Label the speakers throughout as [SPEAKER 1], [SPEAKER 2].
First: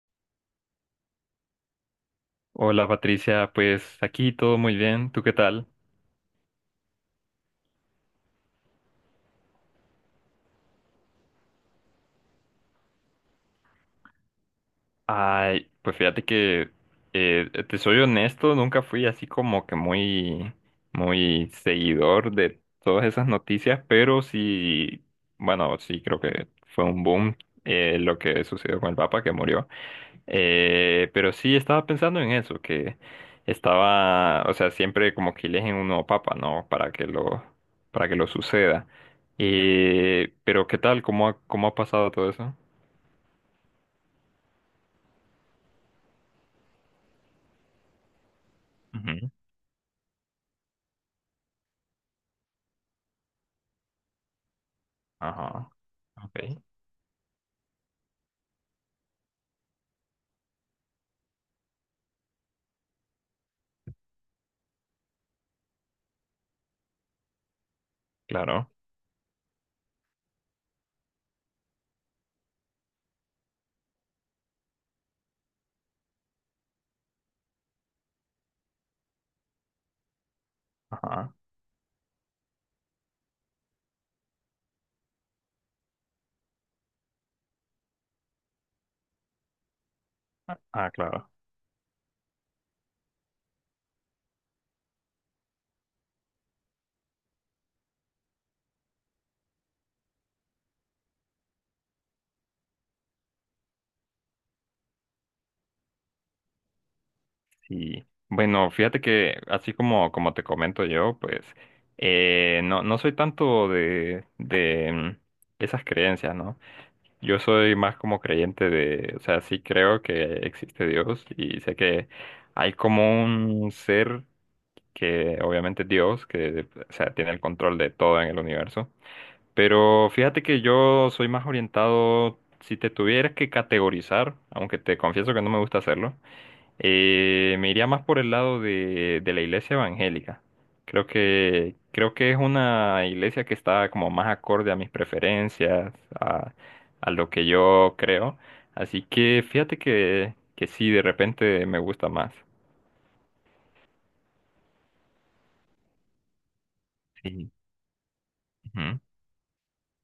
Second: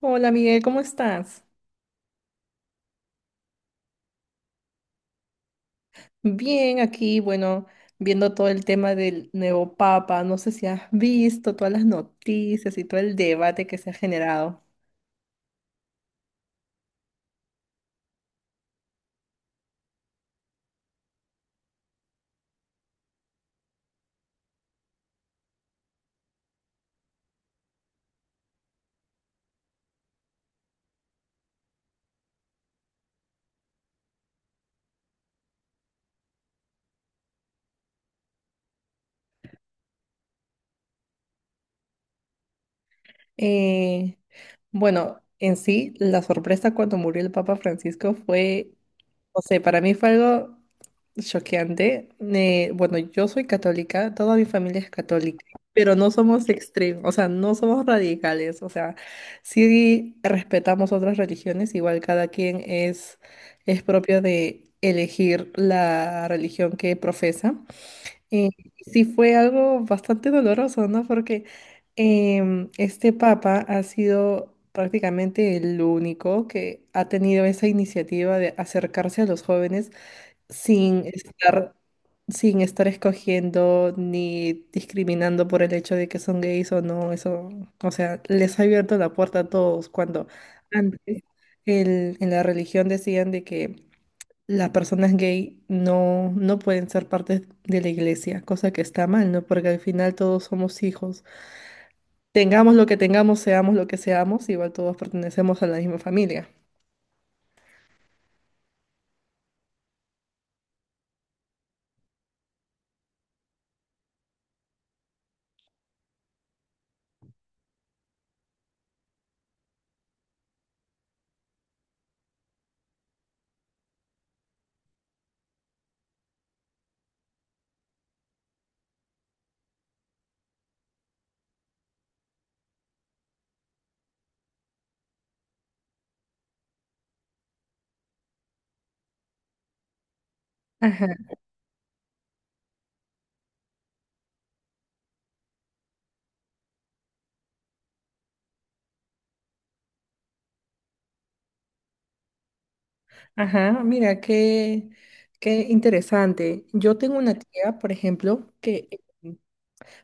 [SPEAKER 1] Hola Miguel, ¿cómo estás?
[SPEAKER 2] Hola Patricia, pues aquí todo muy bien, ¿tú qué tal?
[SPEAKER 1] Bien, aquí, bueno, viendo todo el tema del nuevo Papa, no sé si has visto todas las noticias y todo el debate que se ha generado.
[SPEAKER 2] Ay, pues fíjate que te soy honesto, nunca fui así como que muy, muy seguidor de todas esas noticias, pero sí, bueno, sí creo que fue un boom lo que sucedió con el Papa que murió. Pero sí estaba pensando en eso, que estaba, o sea, siempre como que eligen un nuevo papa, ¿no? Para que lo suceda. Pero ¿qué tal? ¿Cómo ha pasado todo eso?
[SPEAKER 1] Eh, bueno, en sí, la sorpresa cuando murió el Papa Francisco fue,
[SPEAKER 2] Ujú.
[SPEAKER 1] no sé, para mí fue algo choqueante. Bueno, yo soy católica, toda mi familia es católica,
[SPEAKER 2] Ajá.
[SPEAKER 1] pero no somos
[SPEAKER 2] Okay,
[SPEAKER 1] extremos, o sea, no somos radicales, o sea, sí respetamos otras religiones, igual cada quien es propio de elegir la religión que profesa. Eh,
[SPEAKER 2] claro.
[SPEAKER 1] sí fue algo bastante doloroso, ¿no? Porque este papa ha sido prácticamente el único que ha tenido esa iniciativa de acercarse a los jóvenes sin
[SPEAKER 2] Ajá.
[SPEAKER 1] estar, sin estar escogiendo ni discriminando por el hecho de que son gays o no, eso, o sea, les ha abierto la puerta a todos cuando
[SPEAKER 2] Ah,
[SPEAKER 1] antes
[SPEAKER 2] claro.
[SPEAKER 1] en la religión decían de que las personas gay no, no pueden ser parte de la iglesia, cosa que está mal, ¿no? Porque al final todos somos hijos. Tengamos lo que tengamos, seamos lo que seamos, igual todos pertenecemos a la misma familia.
[SPEAKER 2] Sí. Bueno, fíjate que así como, como te comento yo, pues no soy tanto de esas creencias, ¿no? Yo soy más como creyente de, o sea, sí creo que existe Dios y sé que hay como un ser que obviamente es Dios, que, o sea, tiene el control de todo en el universo. Pero fíjate que yo soy más orientado, si te tuvieras que categorizar, aunque te confieso que no me gusta hacerlo, me iría más por el lado de la iglesia evangélica. Creo que es una iglesia que está como más acorde a mis preferencias, a, a lo que yo creo. Así que fíjate que sí, de repente me gusta más.
[SPEAKER 1] Ajá, mira, qué interesante. Yo tengo una
[SPEAKER 2] Sí.
[SPEAKER 1] tía, por ejemplo, que
[SPEAKER 2] Ujú.
[SPEAKER 1] eh,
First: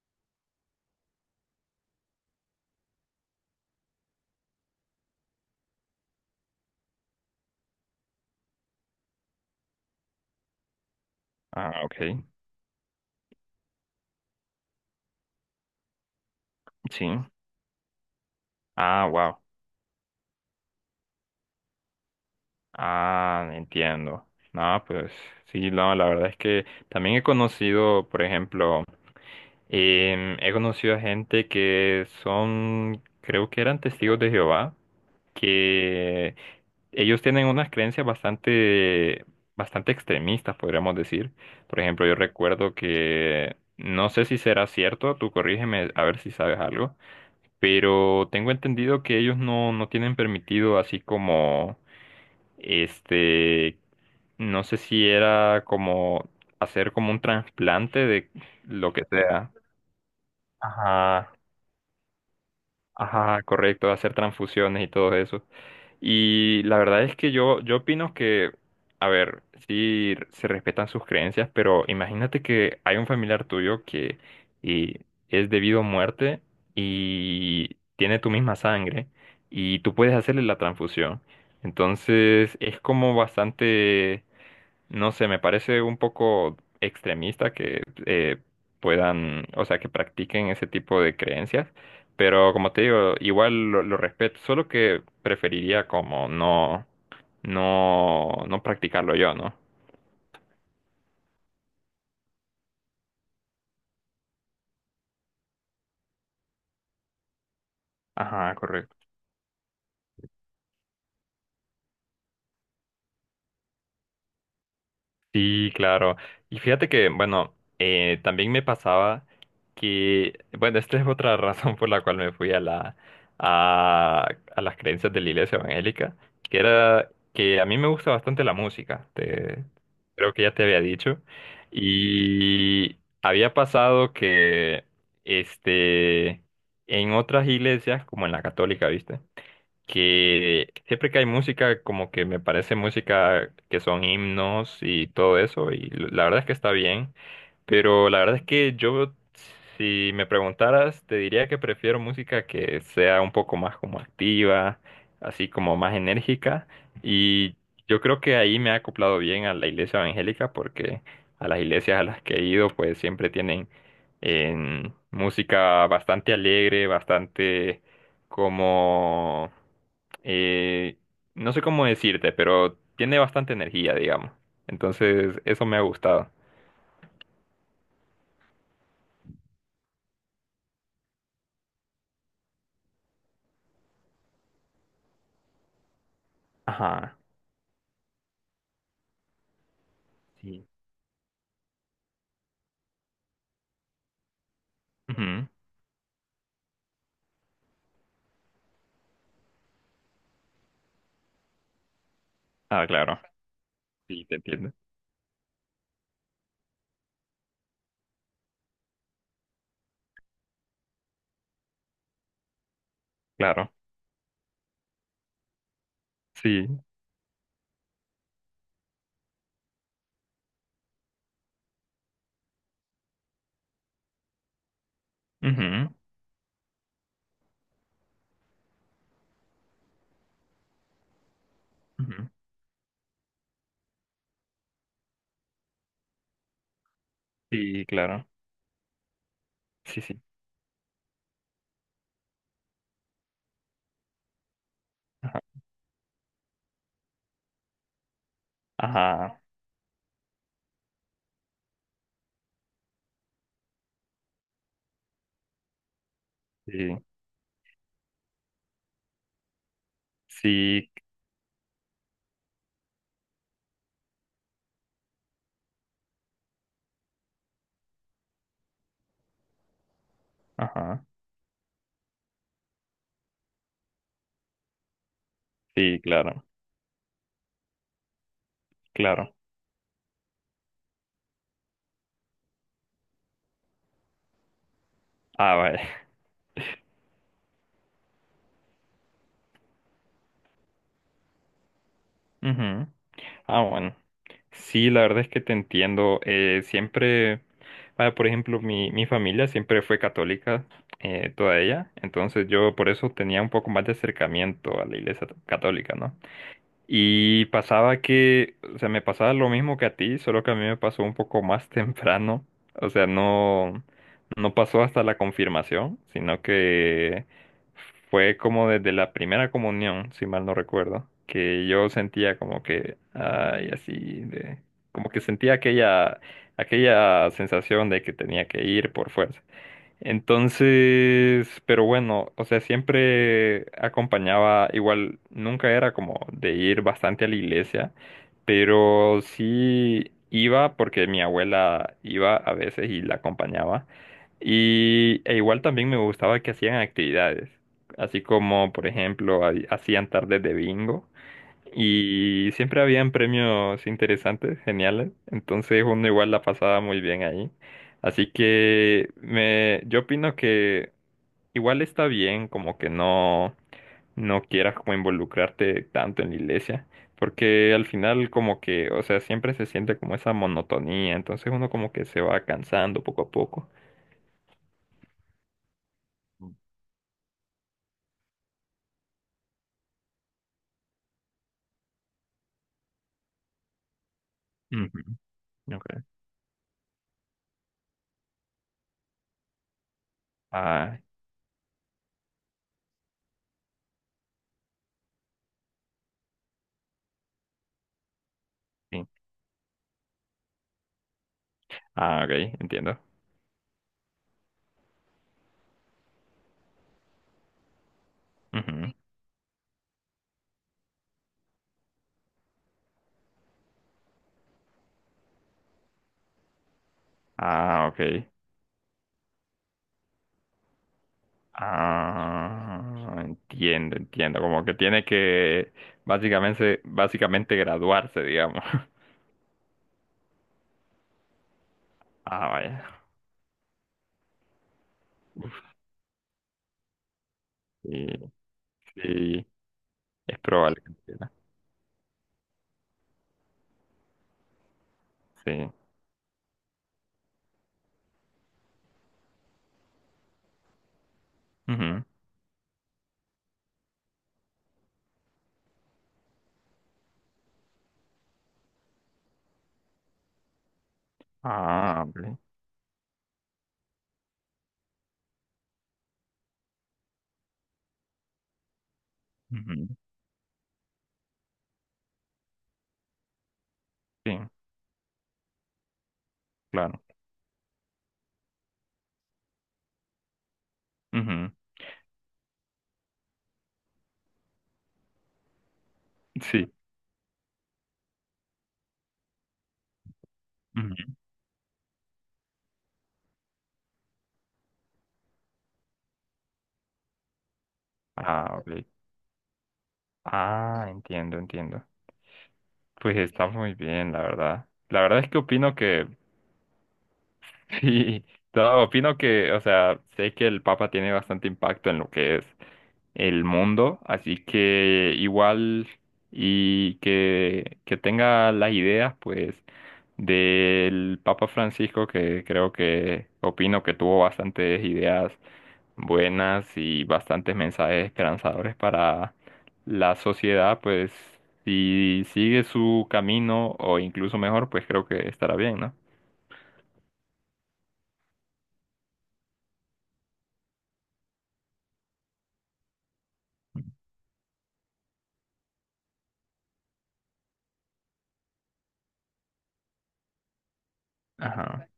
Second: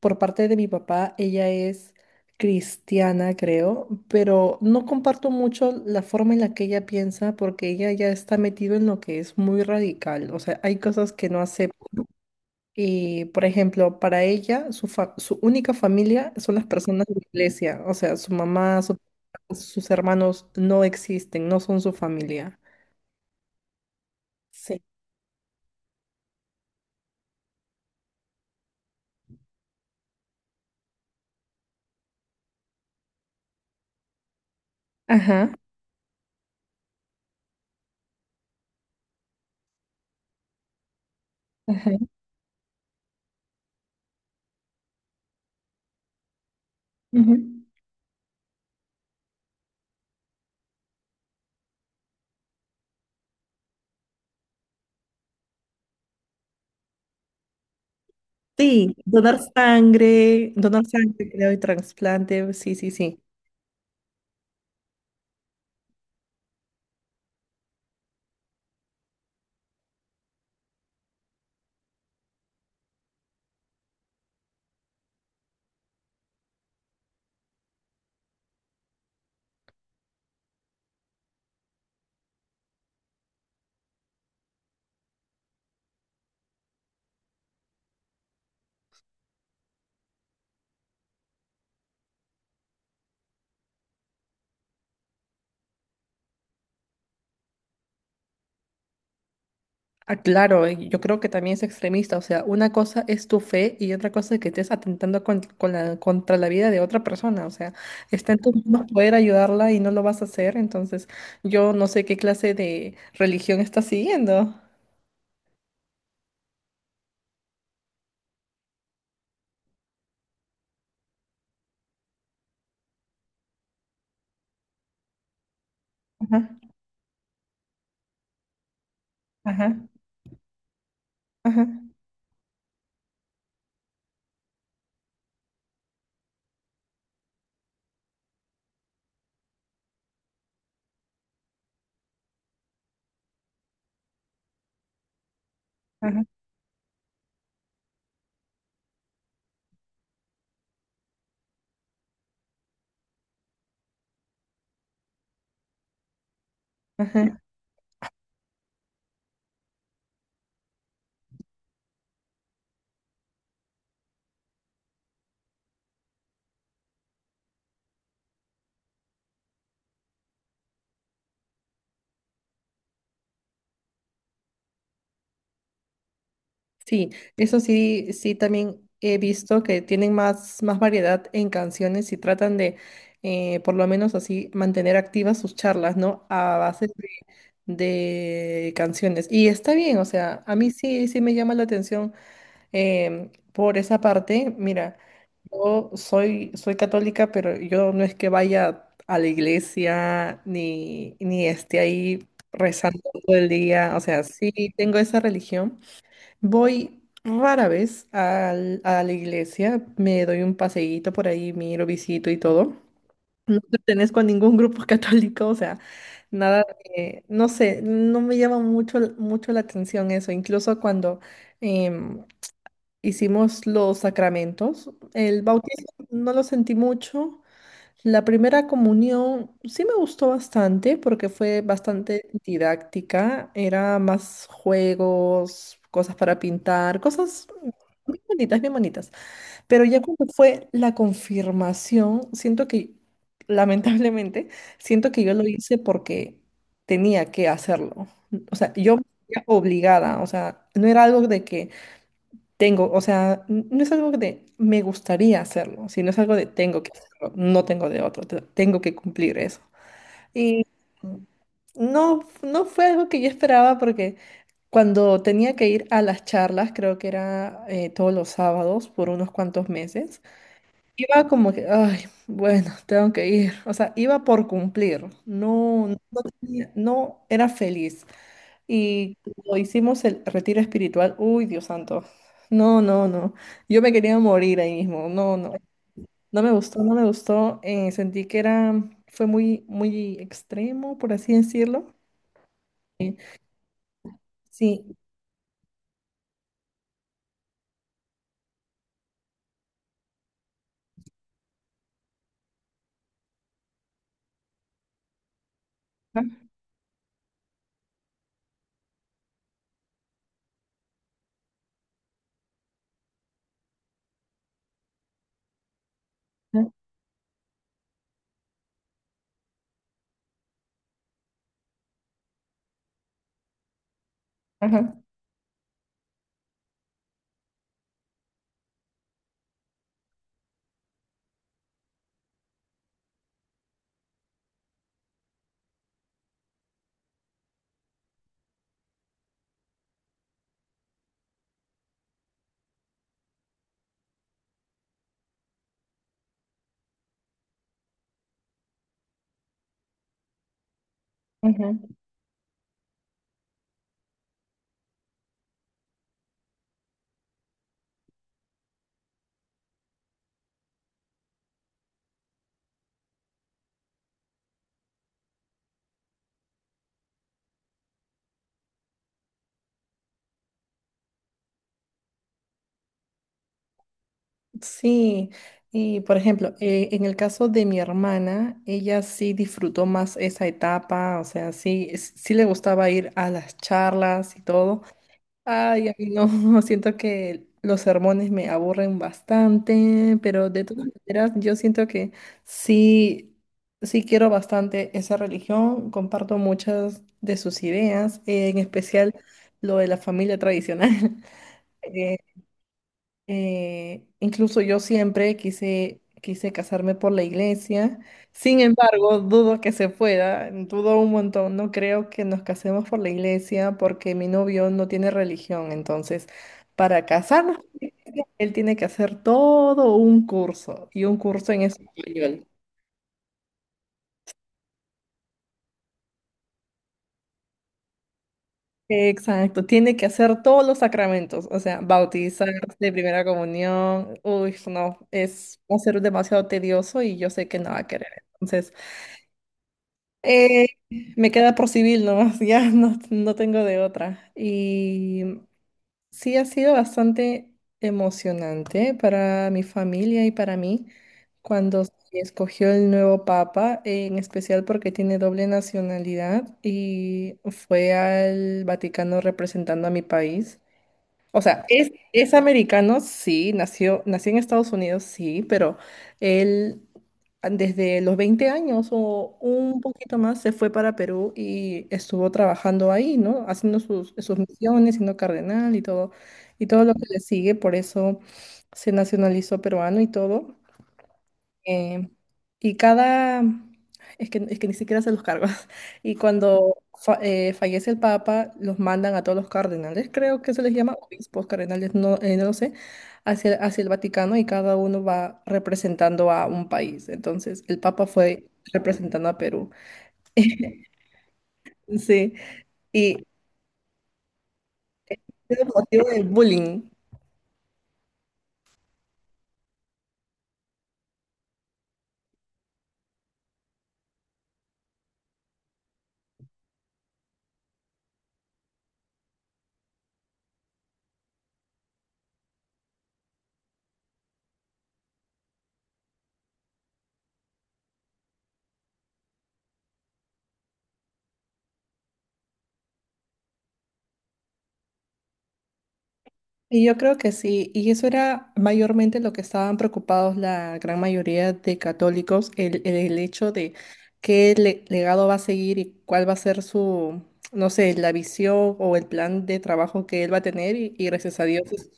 [SPEAKER 1] por parte de mi papá, ella es cristiana, creo, pero no comparto mucho la forma en la que ella piensa porque ella ya está metida en lo que es muy radical. O sea, hay cosas que no acepta.
[SPEAKER 2] Ah, ok.
[SPEAKER 1] Y, por ejemplo, para ella, su única familia son las
[SPEAKER 2] Sí.
[SPEAKER 1] personas de la iglesia. O sea, su mamá,
[SPEAKER 2] Ah, wow.
[SPEAKER 1] sus hermanos no existen, no son su familia.
[SPEAKER 2] Ah, entiendo.
[SPEAKER 1] Sí.
[SPEAKER 2] No, pues sí, no, la verdad es que también he conocido, por ejemplo, he conocido a gente que son, creo que eran testigos de Jehová,
[SPEAKER 1] Ajá.
[SPEAKER 2] que ellos tienen unas creencias bastante, bastante extremistas, podríamos decir. Por ejemplo, yo recuerdo que, no sé si será cierto, tú corrígeme a ver si sabes algo,
[SPEAKER 1] Ujú.
[SPEAKER 2] pero tengo entendido que ellos no tienen permitido así como, este, no sé si era como hacer como un trasplante de lo
[SPEAKER 1] Sí,
[SPEAKER 2] que sea.
[SPEAKER 1] donar sangre,
[SPEAKER 2] Ajá.
[SPEAKER 1] creo, y trasplante, sí, sí, sí.
[SPEAKER 2] Ajá, correcto, hacer transfusiones y todo eso. Y la verdad es que yo opino que, a ver, sí se respetan sus creencias, pero imagínate que hay un familiar tuyo que y es debido a muerte y tiene tu misma sangre y tú puedes hacerle la transfusión. Entonces es como bastante, no sé, me parece un poco extremista que puedan, o sea, que practiquen ese tipo de creencias. Pero como te digo, lo respeto, solo que preferiría como no practicarlo yo, ¿no?
[SPEAKER 1] Ah, claro, y yo creo que también es extremista, o sea, una cosa es tu fe y otra cosa es que estés atentando con, contra la vida de otra persona, o sea, está en
[SPEAKER 2] Ajá,
[SPEAKER 1] tus manos
[SPEAKER 2] correcto.
[SPEAKER 1] poder ayudarla y no lo vas a hacer, entonces yo no sé qué clase de religión estás siguiendo.
[SPEAKER 2] Sí, claro. Y fíjate que, bueno, también me pasaba que, bueno, esta es otra razón por la cual me fui a la, a, a las creencias de la iglesia evangélica,
[SPEAKER 1] Ajá,
[SPEAKER 2] que era que a mí me gusta bastante la música, te,
[SPEAKER 1] ajá,
[SPEAKER 2] creo que ya te había dicho,
[SPEAKER 1] ajá,
[SPEAKER 2] y había pasado que, este, en otras iglesias, como en la católica, ¿viste? Que siempre que hay música, como que me parece música que son himnos y todo eso, y
[SPEAKER 1] ajá,
[SPEAKER 2] la verdad es que está bien, pero la verdad es que yo, si me preguntaras, te diría que prefiero música que sea un poco más como activa, así como más enérgica,
[SPEAKER 1] ajá.
[SPEAKER 2] y yo creo que ahí me ha acoplado bien a la iglesia evangélica, porque a las iglesias a las que he ido, pues siempre tienen música bastante alegre, bastante como eh, no sé cómo decirte, pero tiene bastante energía, digamos. Entonces, eso me ha gustado.
[SPEAKER 1] Sí, eso sí, sí también he visto que tienen más, más variedad en canciones y tratan de, por lo menos así, mantener activas sus charlas, ¿no? A base
[SPEAKER 2] Ajá,
[SPEAKER 1] de canciones. Y está bien, o sea, a
[SPEAKER 2] sí.
[SPEAKER 1] mí sí, sí me llama la atención por esa parte. Mira,
[SPEAKER 2] Ujú.
[SPEAKER 1] yo soy, soy católica, pero yo no es que vaya a la iglesia ni, ni esté ahí
[SPEAKER 2] Ah,
[SPEAKER 1] rezando
[SPEAKER 2] claro.
[SPEAKER 1] todo el día. O sea,
[SPEAKER 2] Sí, te
[SPEAKER 1] sí
[SPEAKER 2] entiendo.
[SPEAKER 1] tengo esa religión. Voy rara vez a la iglesia, me doy un paseíto por ahí, miro, visito y todo. No
[SPEAKER 2] Claro.
[SPEAKER 1] pertenezco a ningún grupo católico, o sea, nada
[SPEAKER 2] Sí.
[SPEAKER 1] no sé, no me llama mucho, mucho la atención eso. Incluso cuando em, hicimos los sacramentos, el bautismo
[SPEAKER 2] Ujú,
[SPEAKER 1] no lo sentí mucho, la primera comunión sí me gustó bastante porque fue
[SPEAKER 2] ujú.
[SPEAKER 1] bastante didáctica, era más juegos, cosas para pintar, cosas
[SPEAKER 2] Sí,
[SPEAKER 1] bien
[SPEAKER 2] claro.
[SPEAKER 1] bonitas, bien bonitas. Pero
[SPEAKER 2] Sí,
[SPEAKER 1] ya
[SPEAKER 2] sí.
[SPEAKER 1] cuando fue la confirmación, siento que, lamentablemente, siento que yo
[SPEAKER 2] Ajá.
[SPEAKER 1] lo hice porque tenía que hacerlo. O sea, yo me
[SPEAKER 2] Ajá.
[SPEAKER 1] sentía obligada, o sea, no era algo de que tengo, o sea, no es algo de me gustaría hacerlo, sino es algo de tengo que
[SPEAKER 2] Sí.
[SPEAKER 1] hacerlo, no tengo de otro, tengo que cumplir eso. Y
[SPEAKER 2] Sí.
[SPEAKER 1] no, no fue algo que yo esperaba porque cuando tenía que ir a las charlas, creo que era todos los sábados por unos cuantos meses,
[SPEAKER 2] Ajá.
[SPEAKER 1] iba como que, ay, bueno, tengo que ir, o sea, iba por cumplir, no,
[SPEAKER 2] Sí,
[SPEAKER 1] no,
[SPEAKER 2] claro.
[SPEAKER 1] no era feliz. Y
[SPEAKER 2] Claro.
[SPEAKER 1] cuando hicimos el retiro espiritual, uy, Dios santo, no, no, no, yo me quería morir ahí mismo, no, no,
[SPEAKER 2] Ah, vaya.
[SPEAKER 1] no me gustó, no me gustó, sentí que era, fue muy, muy extremo, por así decirlo,
[SPEAKER 2] Ujú. Ah, bueno. Sí,
[SPEAKER 1] sí,
[SPEAKER 2] la verdad es que te entiendo. Siempre, vaya, por ejemplo, mi familia siempre fue católica, toda ella. Entonces yo por eso tenía un poco más de acercamiento a la iglesia católica, ¿no? Y pasaba que, o sea, me pasaba lo mismo que a ti, solo que a mí me pasó un poco más temprano. O sea, no pasó hasta la confirmación, sino
[SPEAKER 1] ajá,
[SPEAKER 2] que fue como desde la primera comunión, si mal no recuerdo, que yo sentía como que, ay, así de,
[SPEAKER 1] ajá,
[SPEAKER 2] como que sentía aquella, aquella sensación de que tenía que ir por fuerza. Entonces, pero bueno, o sea, siempre acompañaba, igual nunca era como de ir bastante a la iglesia, pero sí iba porque mi abuela iba a veces y la acompañaba. Y e igual también me gustaba que hacían actividades, así como, por ejemplo, hacían tardes de bingo.
[SPEAKER 1] ajá.
[SPEAKER 2] Y siempre habían premios interesantes, geniales. Entonces uno igual la pasaba muy bien ahí. Así que yo opino que igual está bien como que no quieras como involucrarte tanto en la iglesia. Porque al final como que, o sea, siempre se siente como esa monotonía. Entonces uno como que se va cansando poco a poco.
[SPEAKER 1] Sí, y por ejemplo, en el caso de mi hermana, ella sí disfrutó más esa etapa, o sea, sí, sí le gustaba ir a las charlas y todo.
[SPEAKER 2] Ujú, ok.
[SPEAKER 1] Ay, a mí no, siento que los sermones me aburren bastante, pero de todas
[SPEAKER 2] Ah,
[SPEAKER 1] maneras yo siento que sí, sí quiero bastante esa religión, comparto muchas de sus ideas, en
[SPEAKER 2] sí.
[SPEAKER 1] especial lo de la familia tradicional.
[SPEAKER 2] Ah, ok, entiendo.
[SPEAKER 1] Incluso yo siempre quise, quise casarme por la iglesia. Sin
[SPEAKER 2] Ujú.
[SPEAKER 1] embargo, dudo que se pueda, dudo un montón. No creo que nos casemos por la iglesia porque mi novio no tiene religión. Entonces, para casarnos por
[SPEAKER 2] Ah,
[SPEAKER 1] la iglesia,
[SPEAKER 2] ok.
[SPEAKER 1] él tiene que hacer todo un curso y un curso en español.
[SPEAKER 2] Ah, entiendo, entiendo. Como que tiene que básicamente, básicamente graduarse, digamos.
[SPEAKER 1] Exacto, tiene que hacer todos los sacramentos, o sea,
[SPEAKER 2] Ah,
[SPEAKER 1] bautizarse,
[SPEAKER 2] vaya.
[SPEAKER 1] primera comunión, uy, no, es va a ser demasiado tedioso y yo sé que no va a
[SPEAKER 2] Sí,
[SPEAKER 1] querer. Entonces,
[SPEAKER 2] sí, es
[SPEAKER 1] Eh,
[SPEAKER 2] probable que
[SPEAKER 1] me
[SPEAKER 2] entienda.
[SPEAKER 1] queda por civil nomás, ya no, no tengo de otra. Y
[SPEAKER 2] Sí.
[SPEAKER 1] sí ha sido bastante emocionante para mi familia y para mí cuando se
[SPEAKER 2] Ujú.
[SPEAKER 1] escogió el nuevo papa, en especial porque tiene doble nacionalidad y fue al Vaticano representando a mi país. O sea,
[SPEAKER 2] Ah,
[SPEAKER 1] es
[SPEAKER 2] vale.
[SPEAKER 1] americano, sí, nació, nació en Estados Unidos, sí, pero él desde los 20 años o un
[SPEAKER 2] Ujú.
[SPEAKER 1] poquito más se fue para Perú y estuvo trabajando ahí, ¿no? Haciendo sus, sus
[SPEAKER 2] Sí,
[SPEAKER 1] misiones, siendo cardenal y todo lo
[SPEAKER 2] claro.
[SPEAKER 1] que le sigue, por eso se nacionalizó peruano y todo.
[SPEAKER 2] Ujú.
[SPEAKER 1] Eh, y cada, es que ni siquiera se los cargos. Y
[SPEAKER 2] Sí.
[SPEAKER 1] cuando fallece el Papa, los mandan a todos los cardenales, creo que se les llama
[SPEAKER 2] Ujú.
[SPEAKER 1] obispos, cardenales, no, no lo sé, hacia, hacia el Vaticano y cada uno va representando a un país. Entonces, el Papa fue
[SPEAKER 2] Ah, vale.
[SPEAKER 1] representando a Perú.
[SPEAKER 2] Ah, entiendo, entiendo.
[SPEAKER 1] Sí,
[SPEAKER 2] Pues
[SPEAKER 1] y
[SPEAKER 2] está muy bien, la verdad. La verdad es que
[SPEAKER 1] es el
[SPEAKER 2] opino
[SPEAKER 1] motivo
[SPEAKER 2] que,
[SPEAKER 1] del bullying.
[SPEAKER 2] sí, no, opino que, o sea, sé que el Papa tiene bastante impacto en lo que es el mundo, así que igual y que tenga las ideas pues del Papa Francisco que creo que opino que tuvo bastantes ideas buenas y bastantes mensajes esperanzadores para la sociedad, pues si sigue su camino o incluso mejor, pues creo que estará bien, ¿no?
[SPEAKER 1] Y yo creo que sí, y eso era mayormente lo que estaban preocupados la gran mayoría de católicos, el hecho de qué legado va a seguir y cuál va a ser su, no sé, la visión o el plan de trabajo que él va a tener, y gracias a Dios
[SPEAKER 2] Ajá.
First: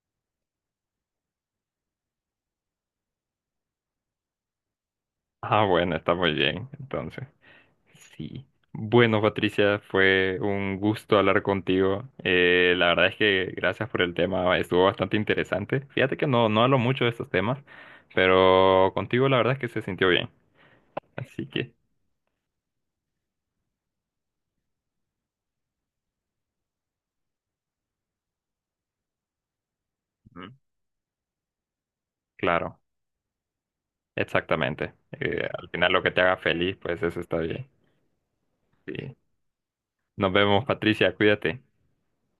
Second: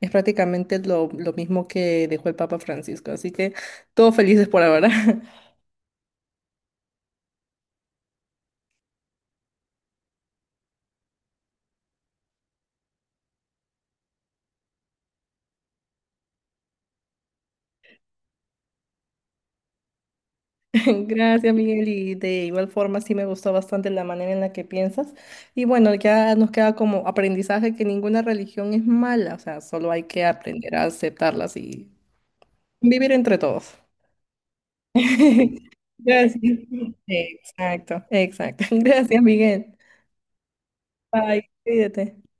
[SPEAKER 1] es prácticamente lo mismo que dejó el Papa Francisco, así que todos felices por ahora.
[SPEAKER 2] Ah, bueno, está muy bien, entonces. Sí. Bueno, Patricia, fue un gusto hablar contigo. La verdad es que gracias por el tema, estuvo bastante interesante. Fíjate que no hablo mucho de estos temas, pero contigo la verdad es que se sintió bien. Así
[SPEAKER 1] Gracias,
[SPEAKER 2] que,
[SPEAKER 1] Miguel, y de igual forma sí me gustó bastante la manera en la que piensas. Y bueno, ya nos queda como aprendizaje que ninguna religión es mala, o sea, solo hay que
[SPEAKER 2] Ujú,
[SPEAKER 1] aprender a aceptarlas y
[SPEAKER 2] claro,
[SPEAKER 1] vivir entre todos.
[SPEAKER 2] exactamente. Al final lo que te haga
[SPEAKER 1] Gracias.
[SPEAKER 2] feliz, pues eso está bien.
[SPEAKER 1] Exacto, exacto.
[SPEAKER 2] Sí.
[SPEAKER 1] Gracias, Miguel.
[SPEAKER 2] Nos vemos, Patricia,
[SPEAKER 1] Bye,
[SPEAKER 2] cuídate.
[SPEAKER 1] cuídate.